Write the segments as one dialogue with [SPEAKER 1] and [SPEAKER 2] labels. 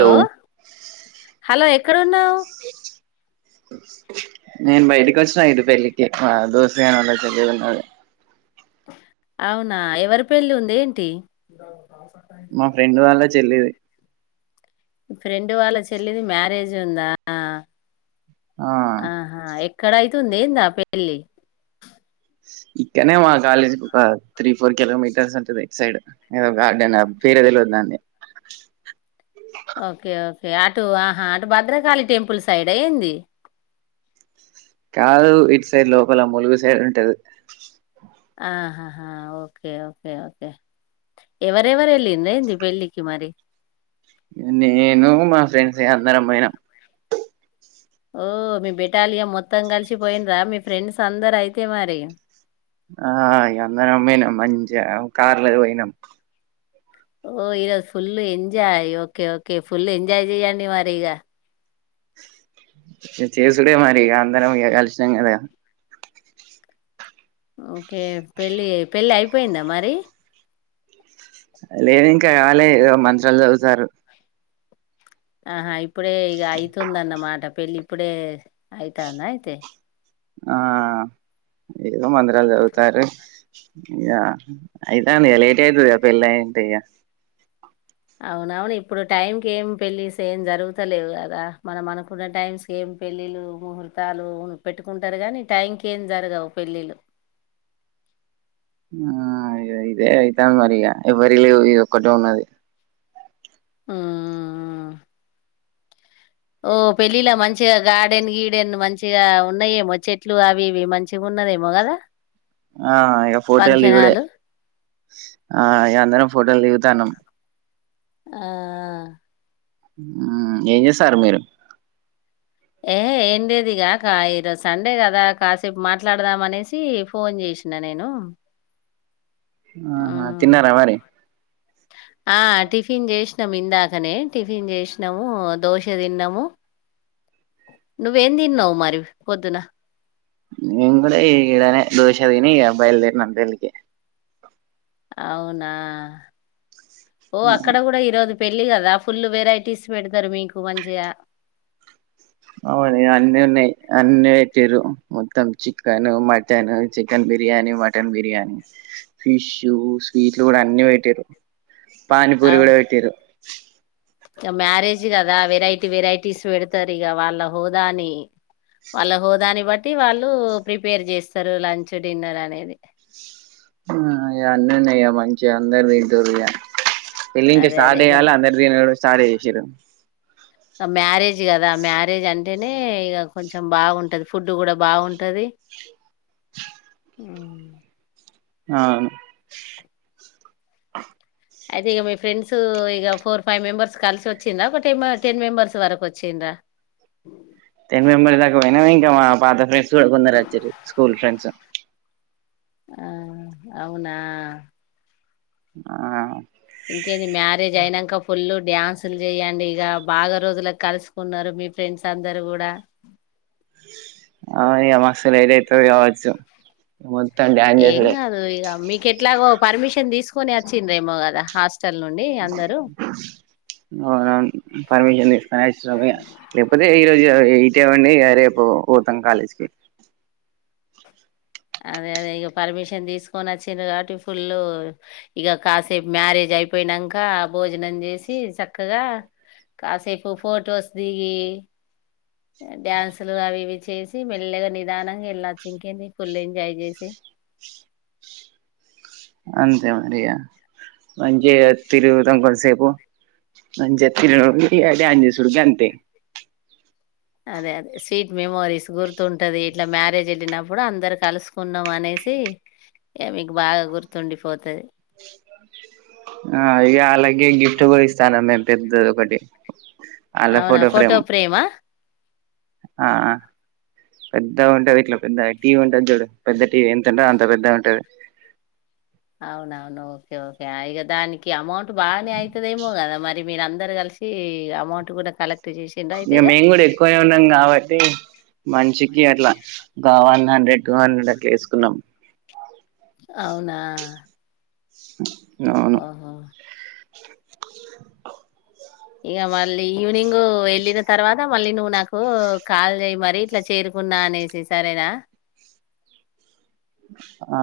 [SPEAKER 1] Hello
[SPEAKER 2] hello ఎక్కడున్నావ్
[SPEAKER 1] స నేను బయటికి వచ్చిన ఇటు పెళ్ళికి మా దోస్తుగా నోళ్ళ చెల్లెల ఉన్నది
[SPEAKER 2] అవునా ఎవరి పెళ్లి ఉంది ఏంటి
[SPEAKER 1] మా ఫ్రెండ్ వాళ్ళ చెల్లిది
[SPEAKER 2] ఇడు వాళ్ళ చెల్లిది మ్యారేజ్ ఉందా
[SPEAKER 1] ఆ
[SPEAKER 2] ఆహా ఎక్కడ య్యి తుంది ఏంది ఆ పెళ్లి
[SPEAKER 1] ఇక్కనే మా కాలేజీకి ఒక త్రీ ఫోర్ కిలోమీటర్స్ ఉంటది సైడ్ ఏదో గార్డెన్ పేరే తెలవదు దాన్ని
[SPEAKER 2] యాటు ఆహా అటు భద్రకాళి టెంపుల్ సైడ్ ఆ ఏంది
[SPEAKER 1] కాదు ఇటు సైడ్ లోపల ములుగు సైడ్ ఉంటది
[SPEAKER 2] ఆహాహా ఓకే ఓకే ఓకే ఎవరెవరు వెళ్ళిందేంది పెళ్లికి మరి
[SPEAKER 1] నేను మా ఫ్రెండ్స్ ఎ అందరం పోయినాం
[SPEAKER 2] ఓ మీ బెటాలియం మొత్తం కలిసి పోయిండ్రా మీ ఫ్రెండ్స్ అందరు అయితే మరి
[SPEAKER 1] ఆ ఇగ అందరం పోయినాం మంచిగా కారులో పోయినాం
[SPEAKER 2] ఓ ఈరోజు full enjoy okay okay full enjoy చెయ్యండి మరి ఇగ
[SPEAKER 1] చేసుడే మరి అందరం ఇగ కలిసినాం కదా
[SPEAKER 2] ఓకే పెళ్ళి పెళ్ళి అయిపోయిందా మరి
[SPEAKER 1] లేదు ఇంకా కాలే ఏదో మంత్రాలు చదువుతారు
[SPEAKER 2] ఆహా ఇప్పుడే ఇక అవుతుందన్నమాట పెళ్లి ఇప్పుడే అయితాందా అయితే
[SPEAKER 1] ఆ ఏదో మంత్రాలు చదువుతారు ఇగ అయితాంది కదా లేట్ అయితది పెళ్ళి అంటే ఇక
[SPEAKER 2] అవునవును ఇప్పుడు టైమ్ కి ఏం పెళ్లిస్ ఏం జరుగుతలేవు కదా మనం అనుకున్న టైమ్స్ ఏం పెళ్లిళ్లు ముహూర్తాలు పెట్టుకుంటారు కానీ టైమ్ కి ఏం జరగవు పెళ్లిళ్లు
[SPEAKER 1] ఆ ఇగ ఇదే అయితాంది మరీ ఇగ ఎవరివి లేవ ఇది ఒక్కటే ఉన్నది
[SPEAKER 2] ఊ ఓ పెళ్ళిలా మంచిగా గార్డెన్ గీడెన్ మంచిగా ఉన్నాయేమో చెట్లు అవి ఇవి మంచిగా ఉన్నదేమో కదా
[SPEAKER 1] ఆ ఇక ఫోటోలు
[SPEAKER 2] ఫంక్షన్
[SPEAKER 1] దిగుడే
[SPEAKER 2] హాలు
[SPEAKER 1] ఆ ఇక అందరం ఫోటోలు ధనం
[SPEAKER 2] ఆ
[SPEAKER 1] ఊ ఏం చేస్తారు మీరు
[SPEAKER 2] ఏ ఏండేదిగా కా ఈరోజు సండే కదా కాసేపు మాట్లాడదామ అనేసి ఫోన్ చేసిన నేను
[SPEAKER 1] ఆహా
[SPEAKER 2] ఉమ్
[SPEAKER 1] తిన్నారా మరి
[SPEAKER 2] ఆ! టిఫిన్ చేసినాము ఇందాకనే టిఫిన్ చేసినాము దోశ తిన్నాము నువ్వేం తిన్నావు మరి పొద్దున
[SPEAKER 1] నేను కూడా ఈ ఇడనే దోశ తిని ఈ బయల్దేర్ణం పెళ్లికి
[SPEAKER 2] అవునా ఓ అక్కడ కూడా ఈరోజు పెళ్లి కదా ఫుల్ వెరైటీస్ పెడతారు మీకు మంచిగా
[SPEAKER 1] అవును అన్నీ ఉన్నాయి అన్ని వెట్టిర్రు మొత్తం chicken, mutton, chicken biryani, mutton biryani, fish, స్వీట్లు కూడా అన్ని పెట్టిర్రు. పానీపూరి
[SPEAKER 2] ఆవ్
[SPEAKER 1] కూడా వెట్టిరు
[SPEAKER 2] ఇగ మ్యారేజ్ కదా వెరైటీ వెరైటీస్ పెడతారు, ఇగ వాళ్ళ హోదాని వాళ్ళ హోదాని బట్టి వాళ్ళు ప్రిపేర్ చేస్తారు లంచ్ డిన్నర్ అనేది.
[SPEAKER 1] ఆ అన్నీ ఉన్నయ్యా మంచిగ అందరు తింటురుగా పెల్లింకా
[SPEAKER 2] అదే అదే
[SPEAKER 1] స్టార్ట్
[SPEAKER 2] ఇగ
[SPEAKER 1] కాలె అందరు తినుడు స్టార్ట్ చే సిరం
[SPEAKER 2] ఇగ మ్యారేజ్ కదా మ్యారేజ్ అంటేనే ఇగ కొంచెం బాగుంటది ఫుడ్ కూడా బాగుంటది మ్మ్.
[SPEAKER 1] అవును
[SPEAKER 2] అయితే ఇగ మీ ఫ్రెండ్స్ ఇగ ఫోర్ ఫైవ్ మెంబెర్స్ కలిసి వచ్చిండ్రా, ఒక టెం టెన్ మెంబెర్స్ వరకు వచ్చిండ్రా.
[SPEAKER 1] టెన్ మెంబర్ దాకా పోయినా ఇంకా మా పాత ఫ్రెండ్స్ కూడా కొందరు వచ్చిర్రు స్కూల్ ఫ్రెండ్స్.
[SPEAKER 2] ఆ అవునా
[SPEAKER 1] ఆ
[SPEAKER 2] ఇంకేది మ్యారేజ్ అయినాక ఫులు డ్యాన్సులు చెయ్యడి ఇక బాగా రోజులకు కలుసుకున్నారు మీ ఫ్రెండ్స్ అందరు కూడా
[SPEAKER 1] అయ్యా మస్తులేట్ అయితది కావచ్చు మొత్తం డాన్స్
[SPEAKER 2] ఏం
[SPEAKER 1] చేసుడే
[SPEAKER 2] గాదు ఇగ మీకు ఎట్లాగో పర్మిషన్ తీస్ కొనే అచ్చిండ్రేమో కదా హాస్
[SPEAKER 1] అ పార్మిషని ఎప్పుటితే [inaudible] రోజు ఇటెవ్వంనీ రేపు పోతాం కాలేజీకి
[SPEAKER 2] అదే అదే ఇక పర్మిషన్ తీసుకొని వచ్చిర్రు కాబట్టి ఫుల్ ఇక కాసేపు మ్యారేజ్ అయిపోయినాక భోజనం చేసి చక్కగా కాసేపు ఫొటోస్ దిగి డ్యాన్సులు అవి ఇవి చేసి మెల్లగా నిదానంగా ఎళ్లొచ్చు ఇంకేంది ఫుల్ ఎంజాయ్ చేసి
[SPEAKER 1] అంతే మరియా మంచి తిరుగుతకోల్సేపు మంచి తి అడి డాన్స్ చేసుడు గంతే
[SPEAKER 2] అదే అదే స్వీట్ మెమోరీస్ గుర్తుంటది ఇట్లా మ్యారేజ్ వెళ్ళినప్పుడు అందరు కలుసుకున్నాం అనేసి ఈ మీకు బాగా గుర్తుండిపోత
[SPEAKER 1] ఆ ఇగా అలాగే గిఫ్ట్ కొనిస్తానన్నద పెద్ద ఒకటి
[SPEAKER 2] అవునా ఫోటో ఫ్రేమ్ మా
[SPEAKER 1] ఆ పెద్ద ఉంటది ఇట్లా పెద్ద టీ ఉంటది చూడు పెద్ద టి ఇ ఎంతంట అంత పెద్ద ఉంటది
[SPEAKER 2] అవునవును ఓకే ఓకే ఇగా దానికి అమౌంట్ బానే అయితదేమో కాదా మరి మీరందరూ కలిసి అమౌంట్ కూడా కలెక్ట్ చేసిండ్ర
[SPEAKER 1] ఇగ
[SPEAKER 2] అయితే
[SPEAKER 1] మేము కూడా ఎక్కువ ఉన్నాం కాబట్టి మంచి అట్లా ఇంకా గా వన్ హండ్రెడ్ టూ హండ్రెడ్ అట్లా వేసుకున్నాం
[SPEAKER 2] అవునా
[SPEAKER 1] స
[SPEAKER 2] ఓహో ఇగా మళ్ళీ ఈవినింగ్ వెళ్ళిన తర్వాత మళ్ళీ నువ్వు నాకు కాల్ చేయ్య మరి ఇట్లా చేరుకున్నా అనేసి సరేనా
[SPEAKER 1] [unintelligible] ఆ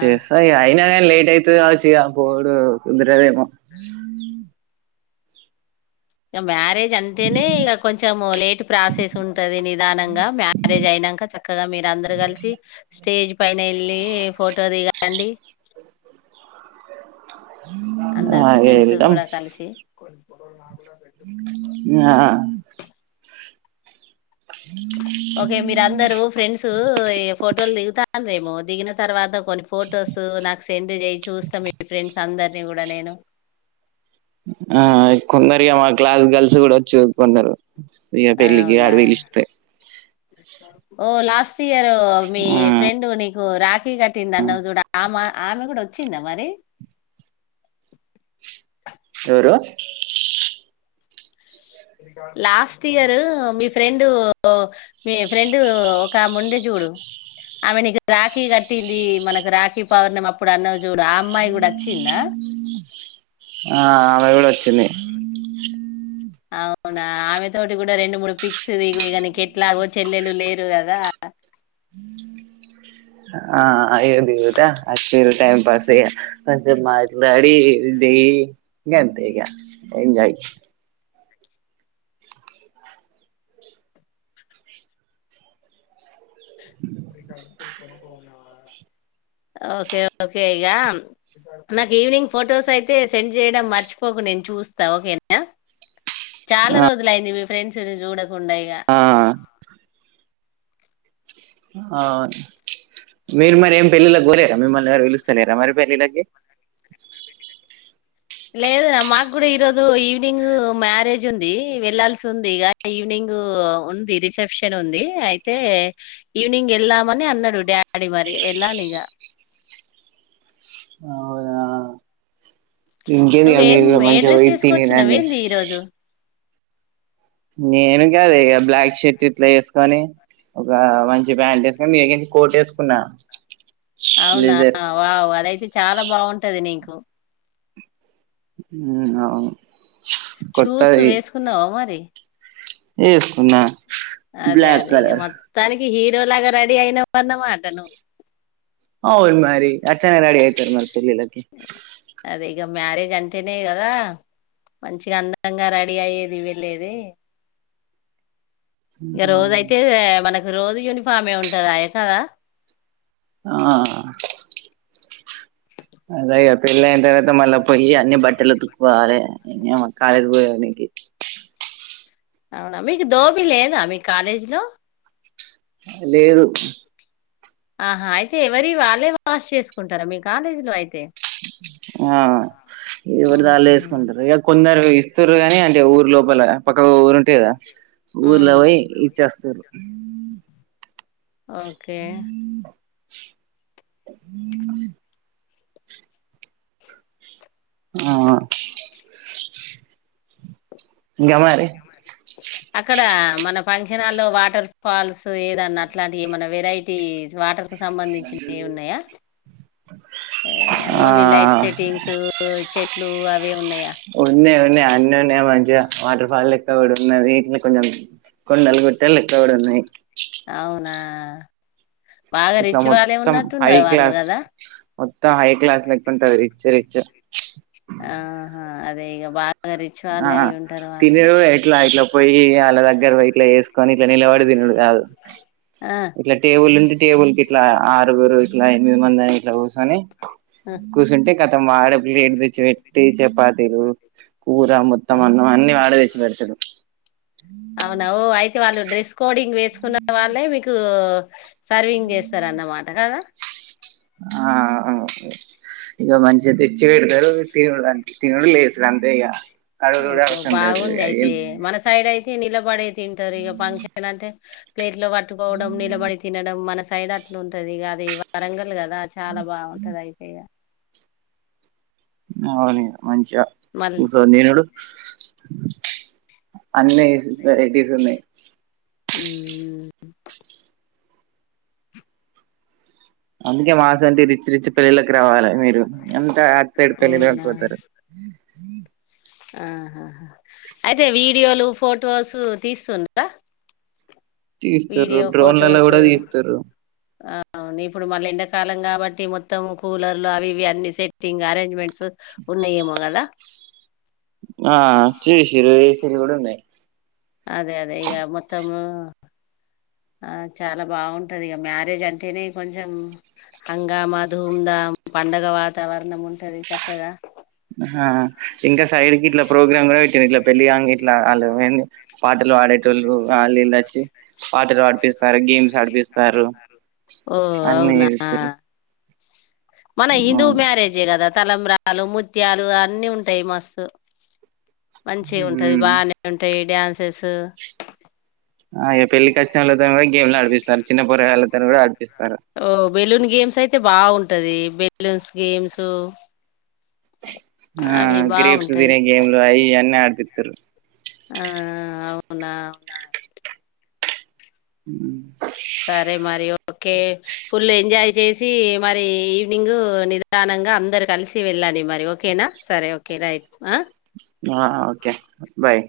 [SPEAKER 2] ఆ
[SPEAKER 1] ఇగ అయిన ఆ లేట్ అయితది కావచ్చు ఇగ పోడు కుదరదేమ
[SPEAKER 2] ఇక మ్యారేజ్ జ్ అంటేనే ఇక కొంచెం లేట్ ప్రాసెస్ ఉంటది నిదానంగా మ్యారేజ్ అయినాక చక్కగా మీరందరూ కలిసి స్టేజ్ పైనే వెళ్ళి ఫోటో దిగండి అందరు
[SPEAKER 1] ఆ
[SPEAKER 2] ఫ్రెండ్స్
[SPEAKER 1] ఎల్దాం
[SPEAKER 2] కూడా కలిసి [unintelligible]
[SPEAKER 1] ఆ
[SPEAKER 2] ఓకే మీరు అందరుూ ఫ్రెండ్స్ ఈ ఫోటోలు దిగుతా ేమో దిగిన తర్వాత కొన్ని ఫొటోస్ నాకు సెండ్ చేయ చూస్తాం మీ ఫ్రెండ్స్ అందరిని కూడా నేను
[SPEAKER 1] ఆ కొందరిగా మా క్లాస్ గర్ల్స్ కూడా చదువుకున్నారు అ పెళ్ళికి అడ
[SPEAKER 2] అవునా
[SPEAKER 1] పిలిస్తే
[SPEAKER 2] ఓ లాస్ట్ ఇయర్ మీ
[SPEAKER 1] ఆ
[SPEAKER 2] ఫ్రెండ్ రా కటింద అన్న ఆమె కూడా వచ్చింద మరి
[SPEAKER 1] ఎవరు
[SPEAKER 2] లాస్ట్ ఇయర్ మీ ఫ్రెండు మీ ఫ్రెండు ఒక ఆమె ఉంది చూడు ఆమె నీకు రాఖీ కట్టింది మనకు రాఖీ పవర్ణం అప్పుడు అన్న చూడు ఆ అమ్మాయి కూడా వచ్చిందా
[SPEAKER 1] ఆ ఆమె కూడా వచ్చింది
[SPEAKER 2] అవునా ఆమె తోటి కూడా రెండు మూడు పిక్స్ దిగు ఇంకా నీకు ఎట్లాగో చెల్లెలు లేరు కదా
[SPEAKER 1] ఆ ఆ ఇగ దిగుత టై పాస్ ప మాట్లాడి దయి గంతె ఇగ ఎంజాయి
[SPEAKER 2] ఓకేకే ఇ నాకు ఈవినింగ్ ఫొటోస్ అయితే సెండ్ చేయడం మర్చిపోకు నేను చూస్తా ఓకేనా చాలా
[SPEAKER 1] ఆ
[SPEAKER 2] రోజులయింది మీ ఫ్రెండ్స్ చూడ ఉండయిగా
[SPEAKER 1] ఆ ఆ మీరు మరి ఏం పెళ్ళిళకి పోలేరా మిమ్మల్ని ఎరు వెలుస్తలేరా మరి పెళ్ళిళ్ళకి
[SPEAKER 2] లేదు ర మాకు కూడా ఈరోజు ఈవినింగ్ మ్యారేజ్ ఉంది వెళ్లాాల్సి ఉంది ఇక ఈవినింగ్ ఉంది రిసెప్షన్ ఉంది అయితే ఈవినింగ్ వెళ్దాము అన్నాడు డాడీ మరి వెళ్ళాలి ఇక
[SPEAKER 1] ఆ ఇంకది అ
[SPEAKER 2] నువ్వేం
[SPEAKER 1] మీరులో
[SPEAKER 2] ఏ
[SPEAKER 1] మంచి
[SPEAKER 2] డ్రెస్
[SPEAKER 1] వాయి తిని రండి
[SPEAKER 2] వేసుకొచ్చినవేంది ఈరోజు
[SPEAKER 1] నేను కాదు ఇక బ్లాక్ షర్ట్ ఇట్లా వేసుకొని ఒక మంచి ప్యాంట్ వేసుకని మీ కోట్ వేసుకున్నా
[SPEAKER 2] అవునా వావ్ అదైతే చాలా బాగుంటది నీకు
[SPEAKER 1] హ్మ్మ్ అవును
[SPEAKER 2] షూస్
[SPEAKER 1] కొత్తది
[SPEAKER 2] వేసుకున్నావా మరి
[SPEAKER 1] ఏసుకున్న
[SPEAKER 2] అదే అదే ఇగ మొత్తానికి హీరో లాగా రెడీ అయినవన్నమాట నువ్వు
[SPEAKER 1] అవును మరి అట్ అట్లనే రెడీ అయితారు మరి పెళ్ళిలకి
[SPEAKER 2] అదే ఇక మ్యారేజ్ అంటేనే కదా మంచిగా అందంగా రెడీ అయ్యేది వెళ్ళేది ఇక రోజ అయితే మనకి రోజు యూనిఫామే ఉంటదాయే కదా
[SPEAKER 1] ఆ అదేఇగా పిళ్ళైన తరవాత మళ్ళ పోయి అన్ని బట్టలు ఉతుక్కోవాలే ఈ అమ్మ కాలేజెకి పోయేనికి.
[SPEAKER 2] అవునా మీకు దోబీ లేదా మీ కాలేజీ లో
[SPEAKER 1] లేదు
[SPEAKER 2] ఆహా అయితే ఎవరి వాళ్ళే వాష్ చేసుకుంటారా మీ కాలేజీలో అయితే
[SPEAKER 1] ఆ ఎవరిది వాళ్ళే చేస్
[SPEAKER 2] ఉహు
[SPEAKER 1] [unintelligible] ఇగ కొందరు ఇస్తూర్రు గానీ అంటే ఊరు లోపల పక్క ఊరు ఉంటది గా
[SPEAKER 2] ఉమ్
[SPEAKER 1] ఊర్లోవేయ్ ఇచ్చస్తారూ
[SPEAKER 2] ఓకే
[SPEAKER 1] ఆ ఆ ఇగమారీ
[SPEAKER 2] అక్కడ మన ఫంక్షనాల్లో వాటర్ ఫాల్స్ ఏదన్నా అట్లాంటివి ఏమన్నా వెరైటీ వాటర్ సంబంధించి ఉన్నాయా
[SPEAKER 1] ఆ
[SPEAKER 2] ఓన్లీ లైట్ సెట్టింగ్స్ చెట్లు అవే ఉన్నాయా.
[SPEAKER 1] ఉన్నాయ్ అన్ని ఉన్నాయ్ మంచిగా వాటర్ ఫాల్ లేక్క కూడా ఉన్నది కొంచెం కొండలు గుట్టలు లెక్క కూడా ఉన్నాయి.
[SPEAKER 2] అవునా ఆ బాగా
[SPEAKER 1] ఇట్లా
[SPEAKER 2] రిచ్ వాళ్ళే ఉన్నట్టున్నారు వాళ్ళు గదా
[SPEAKER 1] మొత్త హై క్లాస్ లెక్క ఉంటది రిచ్ రిచ్
[SPEAKER 2] ఆహా అదే ఈ బాగా రిచ్
[SPEAKER 1] ఆ
[SPEAKER 2] వాళ్ళే అయి ఉంటారు వాళ్ళు ఇగ
[SPEAKER 1] తినేది కూడా ఎట్లా ఎట్లా పోయి వాళ్ళ దగ్గర పోయ్ ఇట్లా వేసుకొని ఇట్లా నిలబడి తినుడు కాదు
[SPEAKER 2] ఆ
[SPEAKER 1] ఇట్లా టేబుల్ ఉండి టేబుల్ కి ఇట్లా ఆరుగురు ఇట్లా ఎనిమిది మంది అని ఇట్ల కూసోని కూర్చుంటే కతం వాడే ప్లేట్ తెచ్చి పెట్టి చపాతీలు కూర మొత్తం అన్నం అన్నీ వాడే తెచ్చి పెడతడు
[SPEAKER 2] కి వాళ్ళ డ్రెస్ కోడింగ్ వేసుకున్న వాళ్ళే విక్ టూ సర్వింగ్ చేస్తారన్నమాట గదా
[SPEAKER 1] ఆ ఇగ మంచిగా తెచ్చి పెడతారు తినూ తినుడు లేసుడు అంతే ఇగా
[SPEAKER 2] ఓ బావుంది అయితే మన సైడ్ అయితే నిలబడి తింటారు ఇగ ఫంక్షన్లంటే ప్లేట్ లో పట్టుకోవడం నిలబడి తినడం మన సైడ్ అట్లుంటదిగా వారంగ కద అ చాలా బాగుంటది అయితేయ
[SPEAKER 1] అవు మంచిగా
[SPEAKER 2] మళ్ళీ
[SPEAKER 1] చూస నేనుడు అన్ని వెరైటీస్ ఉన్నాయి
[SPEAKER 2] అ
[SPEAKER 1] అందుకే మాస అంటంటి రిచ్ రిచి పళ్లా రావాలి మీరు ఎంత అ సైడ్ తెలి లేకపోతారు హ
[SPEAKER 2] ఆహాహా అయితే వీడియోలు ఫొటోసు తీస్తుండార
[SPEAKER 1] తీస్తారు డ్రోన్లలో కూడా తీస్తారు
[SPEAKER 2] అవును ఇప్పుడు మళ్ళీ ఎండాకాలం కాబట్టి మొత్తం కూలర్లు అవి ఇవి అన్ని సెట్టింగ్ అరేంజ్మెంట్స్ ఉన్నాయేమో కదా
[SPEAKER 1] ఆ చి శరు ఏ శరి కూడాడున్నాయి
[SPEAKER 2] ఆ ఆ చాలా బాగుంటది ఇక మ్యారేజ్ అంటేనే కొంచెం హంగామా ధూధా పండగ వాతావరణం ఉంటది చక్కగా
[SPEAKER 1] ఇంకా సైడ్కి ఇట్లా ప్రోగ్రామ్ కూడా పెట్టింది ఇట్లా పెళ్ళంగ ఇట్లా వాళ్ళు పాటలు పాడేటోళ్ళు వాళ్ళు ఇలా వచ్చి ఆటలు ఆడిపిస్తారు గేమ్స్ ఆడిపిస్తారు
[SPEAKER 2] ఓ
[SPEAKER 1] అన్నీ
[SPEAKER 2] అవునా
[SPEAKER 1] ఇస్తారు
[SPEAKER 2] మన హిందూ మ్యారేజ్ ఏ కదా తలంబ్రాలు ముత్యాలు అన్ని ఉంటాయి మస్తు మంచిగా ఉంటది
[SPEAKER 1] హ్మ్
[SPEAKER 2] బాగానే ఉంటాయి డాన్సెస్
[SPEAKER 1] ఆయ పెళ్లి కాసి గేమ్ లో నడిపిస్తారు చిన్న పూర వెళ్ళత కూడా ఆడిపిస్తారు
[SPEAKER 2] ఓ బెలున్ గేమ్స్ అయితే బాగుంటది బెలూన్స్ గేమ్స్
[SPEAKER 1] ఆ
[SPEAKER 2] అవి
[SPEAKER 1] గ్రేప్స్
[SPEAKER 2] బాగుంటాయి
[SPEAKER 1] తిన గేమ్లు అయి అన్నన్ని ఆడది సర
[SPEAKER 2] ఆ అవునా అవునా
[SPEAKER 1] హ
[SPEAKER 2] సరే మరి ఓకే ఫుల్ ఎంజాయ్ చేసి మరి ఈవినింగ్ నిదానంగా అందరు కలిసి వెళ్ళాలి మరి ఓకేనా సరే ఓకే అక్కేర ఆ
[SPEAKER 1] ఓకే బాయ్